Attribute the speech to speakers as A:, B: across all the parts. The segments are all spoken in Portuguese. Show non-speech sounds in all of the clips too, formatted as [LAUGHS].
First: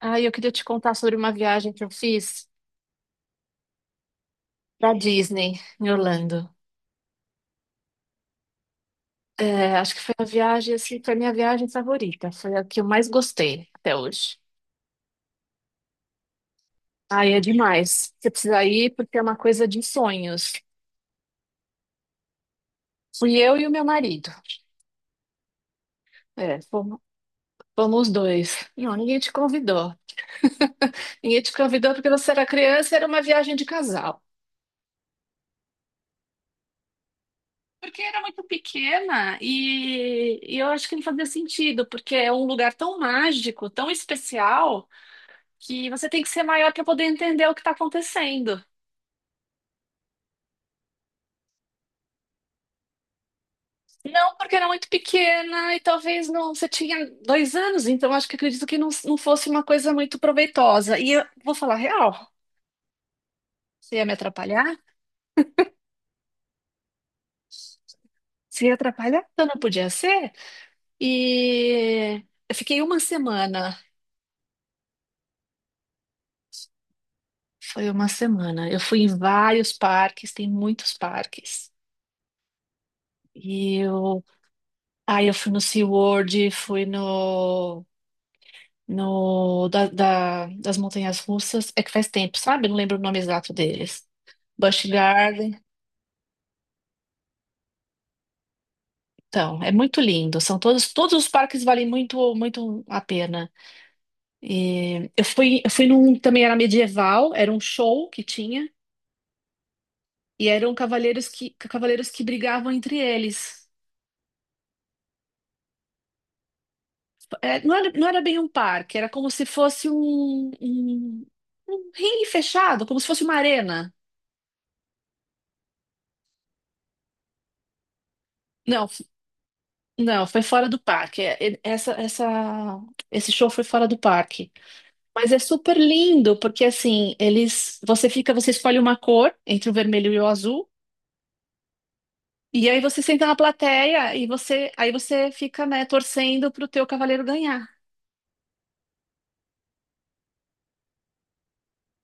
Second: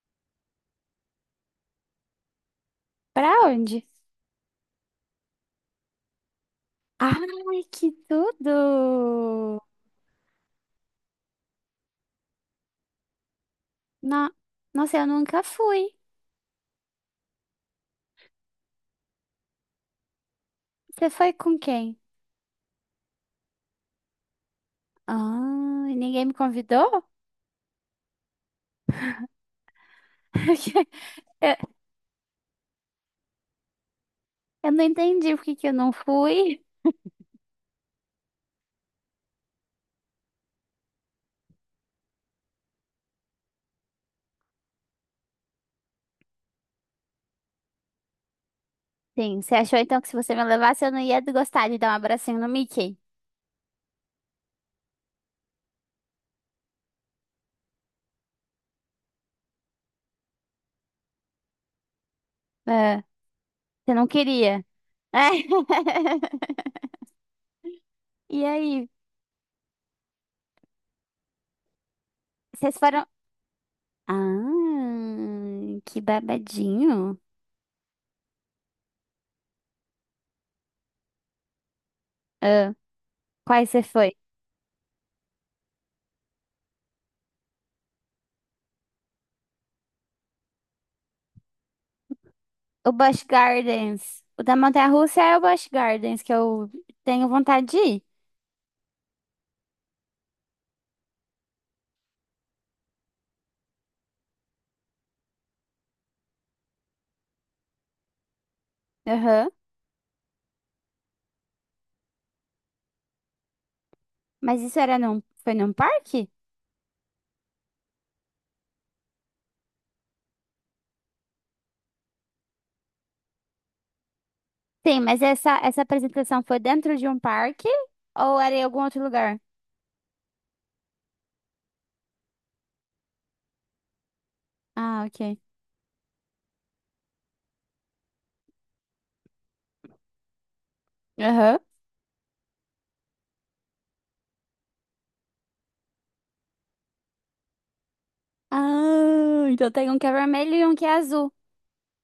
A: Ah, eu queria te contar sobre uma viagem que eu fiz
B: Pra onde?
A: para Disney, em Orlando.
B: Ai, que tudo!
A: É, acho que foi a minha viagem favorita. Foi a que eu mais gostei até
B: Na...
A: hoje.
B: Nossa, eu nunca fui.
A: Ai, é demais. Você precisa ir porque é uma coisa de sonhos.
B: Você foi com quem?
A: Fui eu e o meu marido.
B: Ah, e ninguém me
A: É, fomos,
B: convidou?
A: fomos os dois. Não, ninguém te convidou.
B: [LAUGHS]
A: Ninguém te
B: Eu,
A: convidou porque você era criança, e era uma viagem de casal.
B: eu não entendi por que que eu não fui.
A: Porque era muito pequena e eu acho que não fazia sentido, porque é um lugar tão mágico, tão especial, que você tem que ser maior para poder entender o que está acontecendo.
B: Sim, você achou então que se você me levasse eu não ia gostar de dar um abracinho no Mickey?
A: Não, porque era muito pequena e talvez não. Você tinha 2 anos, então acho que acredito que não fosse uma coisa muito proveitosa. E eu vou falar a real,
B: Ah, você
A: você
B: não
A: ia me
B: queria?
A: atrapalhar?
B: [LAUGHS] E
A: Você ia
B: aí,
A: atrapalhar? Então não podia ser. E eu
B: vocês
A: fiquei uma
B: foram...
A: semana.
B: Ah, que babadinho.
A: Foi uma semana. Eu fui em vários parques, tem muitos parques.
B: Ah, quais
A: E
B: você foi?
A: eu, aí eu fui no SeaWorld, fui no das montanhas russas. É que faz tempo, sabe? Não
B: O
A: lembro o nome
B: Busch
A: exato deles.
B: Gardens. O da
A: Busch
B: Montanha-Russa é o
A: Garden.
B: Busch Gardens, que eu tenho vontade de ir.
A: Então, é muito lindo. São todos os parques valem muito, muito a pena. E eu fui num que também era medieval, era um show que tinha,
B: Aham.
A: e eram cavaleiros que brigavam entre eles.
B: Mas isso era num, foi num parque?
A: É, não era bem um parque, era como se fosse um ringue fechado, como se fosse uma arena.
B: Sim, mas essa apresentação foi dentro de um parque ou era em algum
A: Não,
B: outro lugar?
A: não, foi fora do parque. É, é, Essa, esse show foi fora do parque.
B: Ah,
A: Mas
B: ok.
A: é super lindo, porque assim, você escolhe uma cor entre o vermelho e o azul,
B: Aham.
A: e aí você senta na plateia e aí você fica, né, torcendo pro teu cavaleiro ganhar.
B: Ah, então tem um que é vermelho e um que é azul.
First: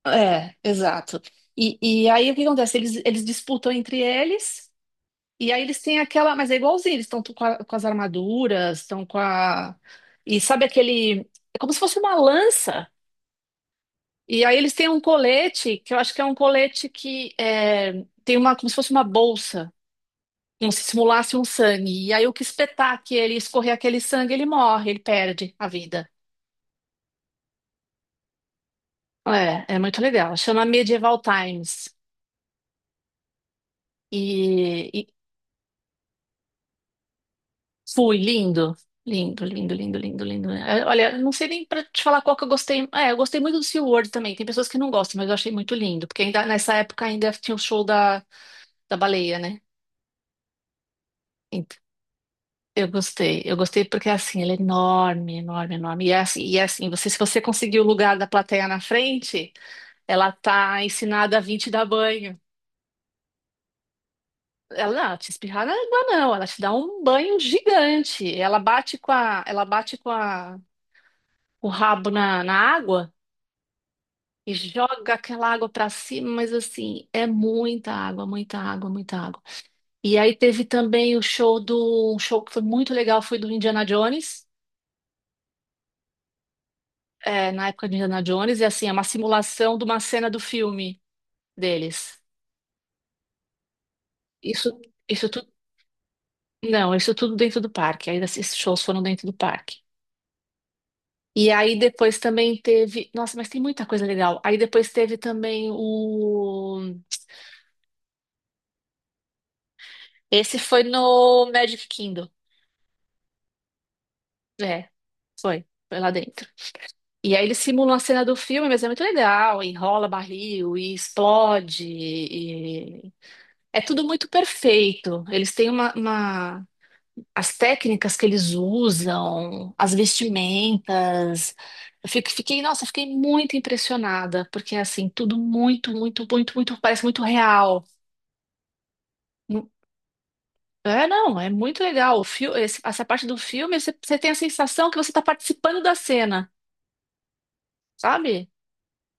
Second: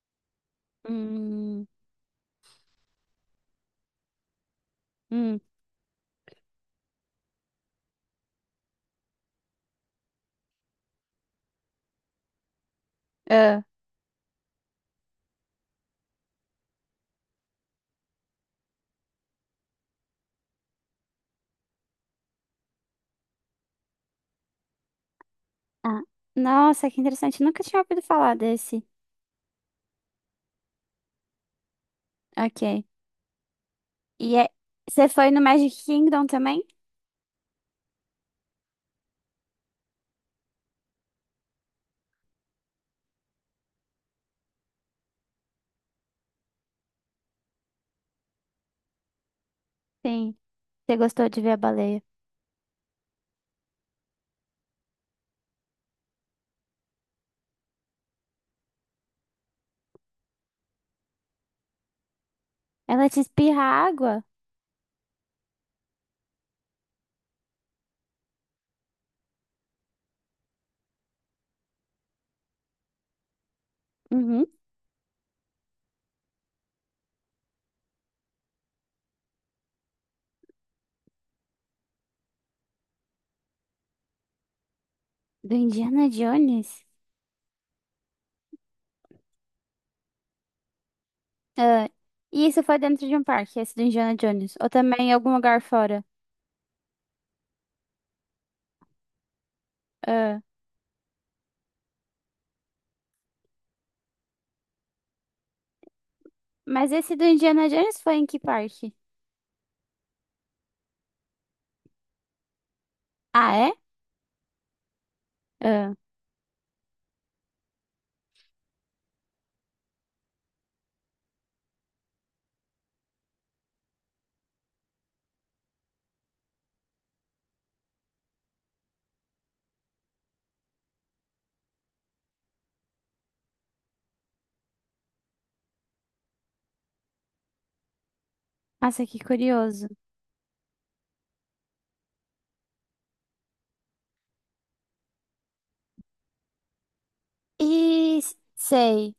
A: É, exato.
B: Hum,
A: E, e aí o que acontece? Eles disputam entre eles,
B: hum,
A: e aí eles têm aquela. Mas é igualzinho, eles estão com as armaduras, estão com a. E sabe aquele. É como se fosse uma lança.
B: ah.
A: E aí eles têm um colete, que eu acho que é um colete que é, tem uma, como se fosse uma bolsa, como se simulasse um sangue. E aí o que espetar que ele escorrer aquele sangue, ele morre, ele perde a
B: Ah,
A: vida.
B: nossa, que interessante. Nunca tinha ouvido falar desse.
A: É muito legal. Chama Medieval Times.
B: Ok. E é-
A: E
B: Você foi no Magic Kingdom também?
A: fui, lindo. Lindo, lindo, lindo, lindo, lindo. É, olha, não sei nem pra te falar qual que eu gostei. É, eu gostei muito do SeaWorld também. Tem pessoas que não gostam, mas eu achei muito lindo. Porque ainda nessa época ainda tinha o show da baleia, né?
B: Sim. Você gostou de ver a baleia?
A: Eu gostei porque assim, ele é enorme, enorme, enorme. Você, se você conseguir o lugar da plateia na frente, ela tá ensinada a vir te dar banho.
B: Ela te espirra água?
A: Ela não, te espirrar na água, não, ela te dá um banho gigante. Ela bate com o rabo na água
B: Uhum.
A: e joga aquela água pra cima, mas assim, é muita água, muita água, muita água. E aí teve também um show que foi muito legal, foi do Indiana Jones.
B: Do Indiana Jones?
A: É, na época de Indiana Jones, e assim, é uma simulação de uma cena do filme
B: Ah,
A: deles.
B: e isso foi dentro de um parque, esse do Indiana Jones. Ou
A: Isso,
B: também em
A: isso
B: algum
A: tudo,
B: lugar fora.
A: não, isso tudo dentro do parque. Aí esses shows foram dentro do parque.
B: Ah,
A: E aí depois também teve, nossa, mas tem muita coisa legal. Aí depois teve também o,
B: mas esse do Indiana Jones foi em que parque?
A: esse foi no Magic Kingdom.
B: Ah, é?
A: É, foi,
B: Ah,
A: foi lá dentro. E aí eles simulam a cena do filme, mas é muito legal, enrola barril e explode, é tudo muito perfeito. Eles têm as técnicas que eles usam, as vestimentas. Eu fiquei, nossa, fiquei muito impressionada, porque assim, tudo muito, muito, muito, muito, parece muito real.
B: nossa, que
A: Não-
B: curioso.
A: É, não, é muito legal. Essa parte do filme, você tem a sensação que você está participando da cena, sabe?
B: Sei.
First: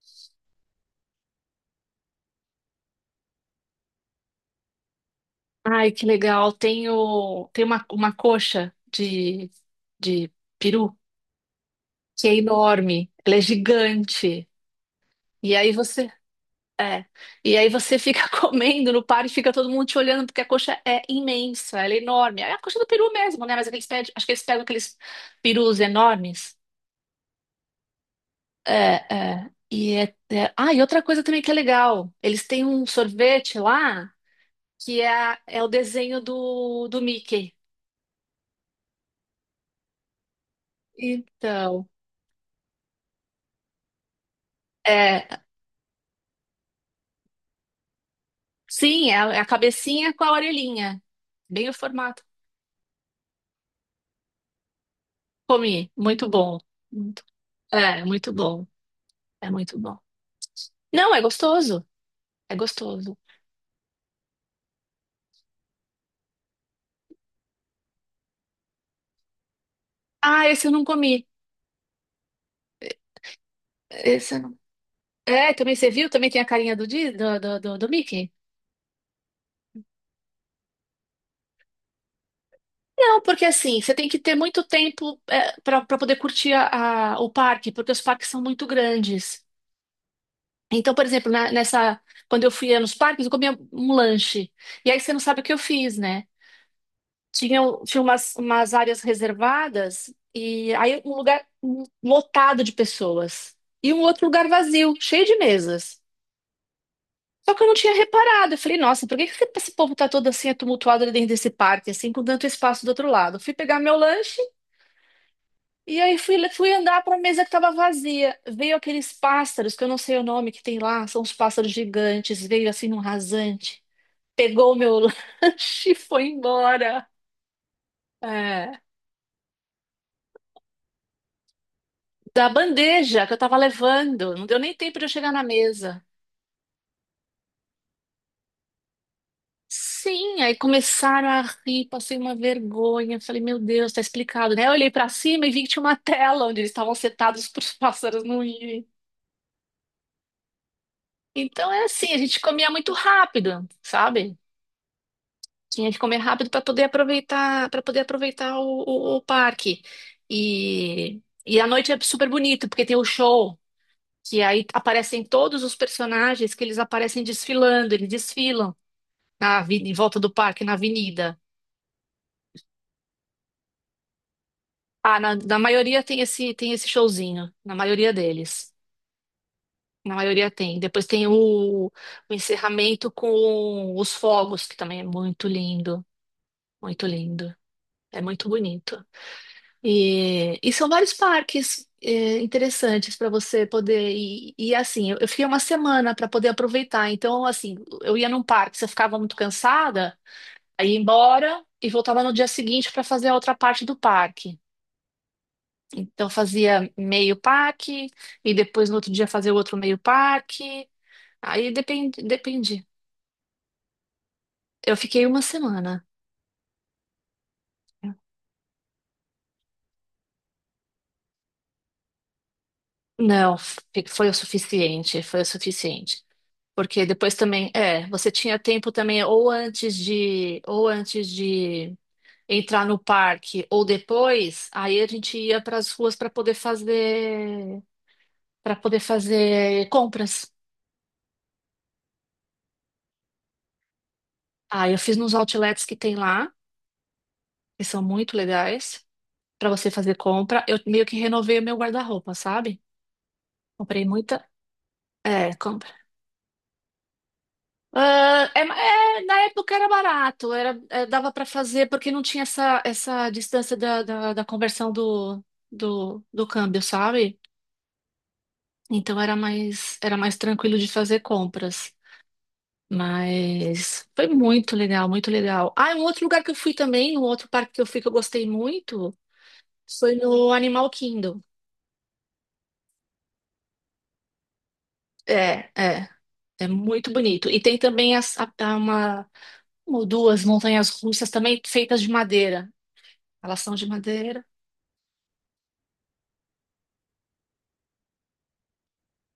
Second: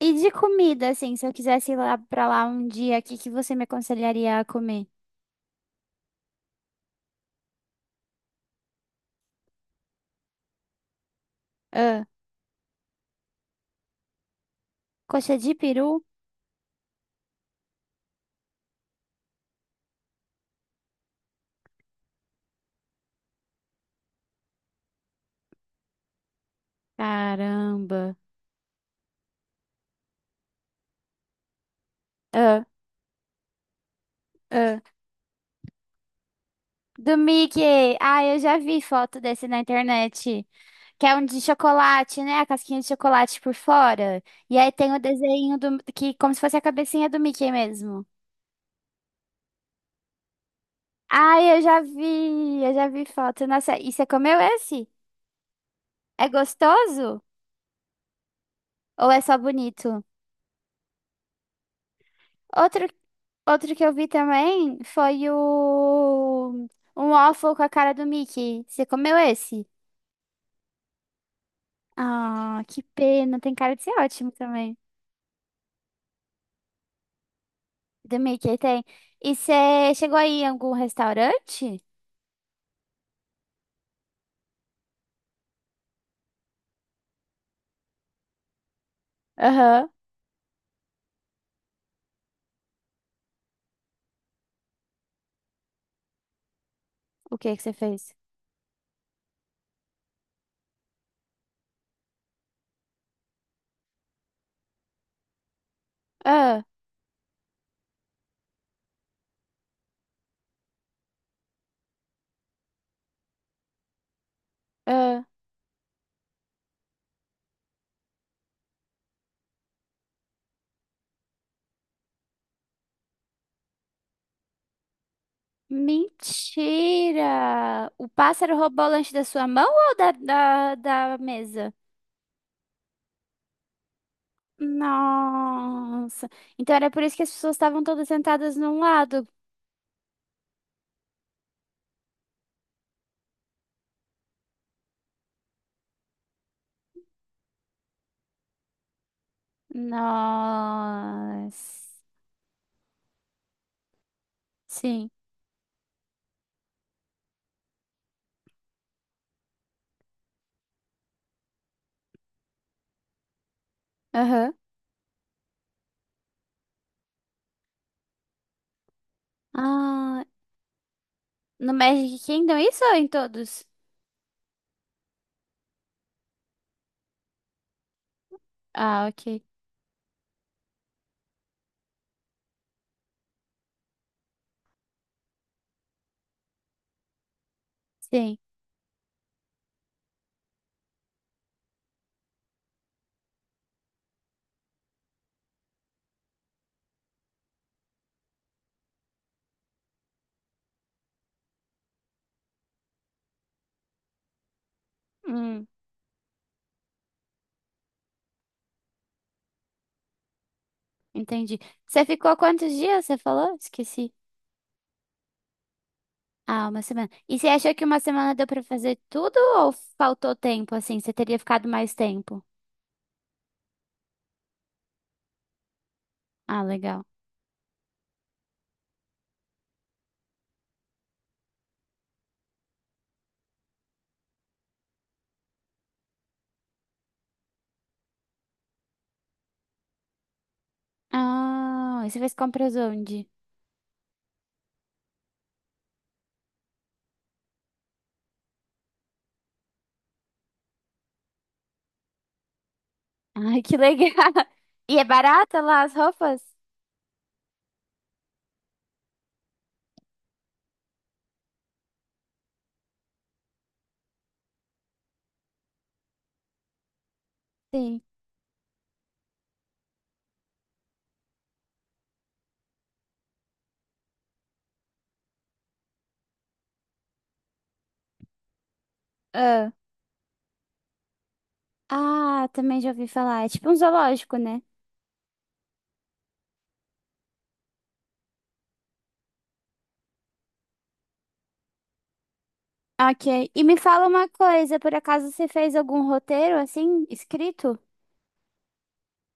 B: E de comida, assim, se eu quisesse ir lá pra lá um dia, o que que você me aconselharia a comer?
A: Ai, que legal. Tem uma coxa de peru
B: Ah,
A: que é enorme, ela é gigante.
B: coxa de
A: E aí
B: peru?
A: você É. E aí você fica [LAUGHS] comendo no par e fica todo mundo te olhando, porque a coxa é imensa, ela é enorme. É a coxa do peru mesmo, né? Mas aqueles pés, acho que eles pegam aqueles perus enormes.
B: Caramba.
A: É, é. Ah, e outra coisa também que é legal. Eles
B: Ah,
A: têm um sorvete lá
B: ah.
A: que é o desenho do
B: Do
A: Mickey.
B: Mickey. Ah, eu já vi foto desse na internet. Que é um de
A: Então,
B: chocolate, né? A casquinha de chocolate por fora. E aí tem o
A: é.
B: desenho do, que como se fosse a cabecinha do Mickey mesmo.
A: Sim, é a, cabecinha com a orelhinha.
B: Ai,
A: Bem o formato.
B: eu já vi foto. Nossa, e você comeu esse?
A: Comi.
B: É
A: Muito bom.
B: gostoso
A: Muito- É, muito bom.
B: ou é só
A: É muito bom.
B: bonito?
A: Não, é gostoso. É
B: Outro,
A: gostoso.
B: outro que eu vi também foi o um waffle com a cara do Mickey. Você comeu esse?
A: Ah, esse eu não comi.
B: Ah, que pena. Tem cara de ser ótimo
A: Esse eu não...
B: também.
A: É, também você viu? Também tem a carinha do, Di- do, do, do, do
B: Do
A: Mickey?
B: Mickey tem. E você chegou aí em algum restaurante?
A: Não, porque assim, você tem que ter muito tempo, para poder curtir o parque, porque os parques são muito grandes.
B: Aham.
A: Então, por exemplo, quando eu fui nos parques, eu comia um lanche. E aí você não sabe o que eu fiz, né?
B: O que que
A: Tinha,
B: você
A: tinha
B: fez?
A: umas áreas reservadas e aí um lugar um lotado de pessoas. E um outro lugar vazio, cheio de mesas.
B: Ah,
A: Só que eu não tinha reparado. Eu falei, nossa, por que que esse povo tá todo assim, tumultuado ali dentro desse parque, assim, com tanto espaço do outro lado? Fui pegar meu lanche
B: ah,
A: e aí fui andar para a mesa que tava vazia. Veio aqueles pássaros, que eu não sei o nome que tem lá, são uns pássaros gigantes, veio assim num rasante, pegou o meu [LAUGHS] lanche e foi embora.
B: mentira! O pássaro
A: É,
B: roubou o lanche da sua mão ou da mesa?
A: da bandeja que eu tava levando. Não deu nem tempo de eu chegar na mesa.
B: Nossa! Então era por isso que as pessoas estavam todas sentadas num lado.
A: Sim, aí começaram a rir, passei uma vergonha. Falei, meu Deus, tá explicado, né? Eu olhei pra cima e vi que tinha uma tela onde eles estavam setados para os [LAUGHS] pássaros não irem. Então é
B: Nossa!
A: assim, a gente comia muito rápido, sabe?
B: Sim.
A: Tinha que comer rápido para poder aproveitar o parque. E e à noite é super bonito, porque tem o show, que
B: Aham.
A: aí aparecem todos os personagens que eles aparecem desfilando, eles desfilam em volta
B: Ah,
A: do parque, na avenida.
B: no Magic Kingdom, isso ou em todos?
A: Ah, na maioria tem esse showzinho. Na maioria deles.
B: Ah, ok.
A: Na maioria tem. Depois tem o encerramento com os fogos, que também é muito lindo. Muito lindo. É
B: Sim.
A: muito bonito. E são vários parques interessantes para você poder ir. E assim, eu fiquei uma semana para poder aproveitar. Então, assim, eu ia num parque, você ficava muito cansada, aí ia embora e voltava no dia seguinte para fazer a outra parte do parque.
B: Hum,
A: Então fazia meio pack e depois no outro dia fazia outro meio pack.
B: entendi.
A: Aí
B: Você
A: depende,
B: ficou quantos
A: depende.
B: dias? Você falou? Esqueci.
A: Eu fiquei uma semana.
B: Ah, uma semana. E você achou que uma semana deu pra fazer tudo ou faltou tempo, assim? Você teria ficado mais tempo?
A: Não, foi o suficiente, foi o suficiente.
B: Ah, legal.
A: Porque depois também, é, você tinha tempo também ou antes de entrar no parque ou depois, aí a gente ia para as ruas para poder fazer compras.
B: Ah, e você fez compras onde?
A: Ah, eu fiz nos outlets que tem lá, que são muito legais, para você fazer compra. Eu meio que renovei o meu guarda-roupa, sabe?
B: [LAUGHS] Ai, que
A: Comprei
B: legal.
A: muita.
B: [LAUGHS] E é
A: É,
B: barata lá
A: compra.
B: as roupas?
A: Ah, é, na época era barato, dava para fazer porque não tinha essa, distância da conversão do câmbio, sabe?
B: Sim.
A: Então era mais tranquilo de fazer compras. Mas foi muito legal, muito legal. Ah, um outro lugar que eu fui também, um outro parque que eu fui que eu gostei muito,
B: Ah,
A: foi no Animal Kingdom.
B: ah, também já ouvi falar. É tipo um zoológico, né?
A: É, é. É muito bonito. E tem também as, a- uma, ou duas montanhas russas também feitas de madeira.
B: Ok.
A: Elas
B: E
A: são
B: me
A: de
B: fala uma
A: madeira.
B: coisa, por acaso você fez algum roteiro assim, escrito?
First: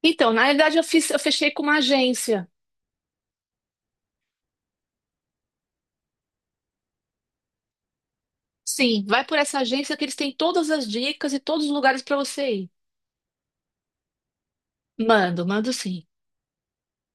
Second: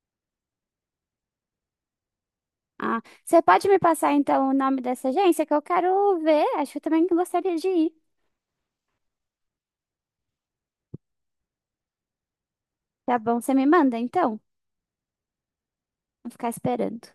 A: Então, na realidade, eu fechei com uma agência.
B: Ah, você pode me passar então o nome dessa agência que eu quero ver? Acho que eu também gostaria de ir.
A: Sim, vai por essa agência que eles têm todas as dicas e todos os lugares para você ir.
B: Tá bom, você me manda então?
A: Mando, mando sim.
B: Vou ficar esperando.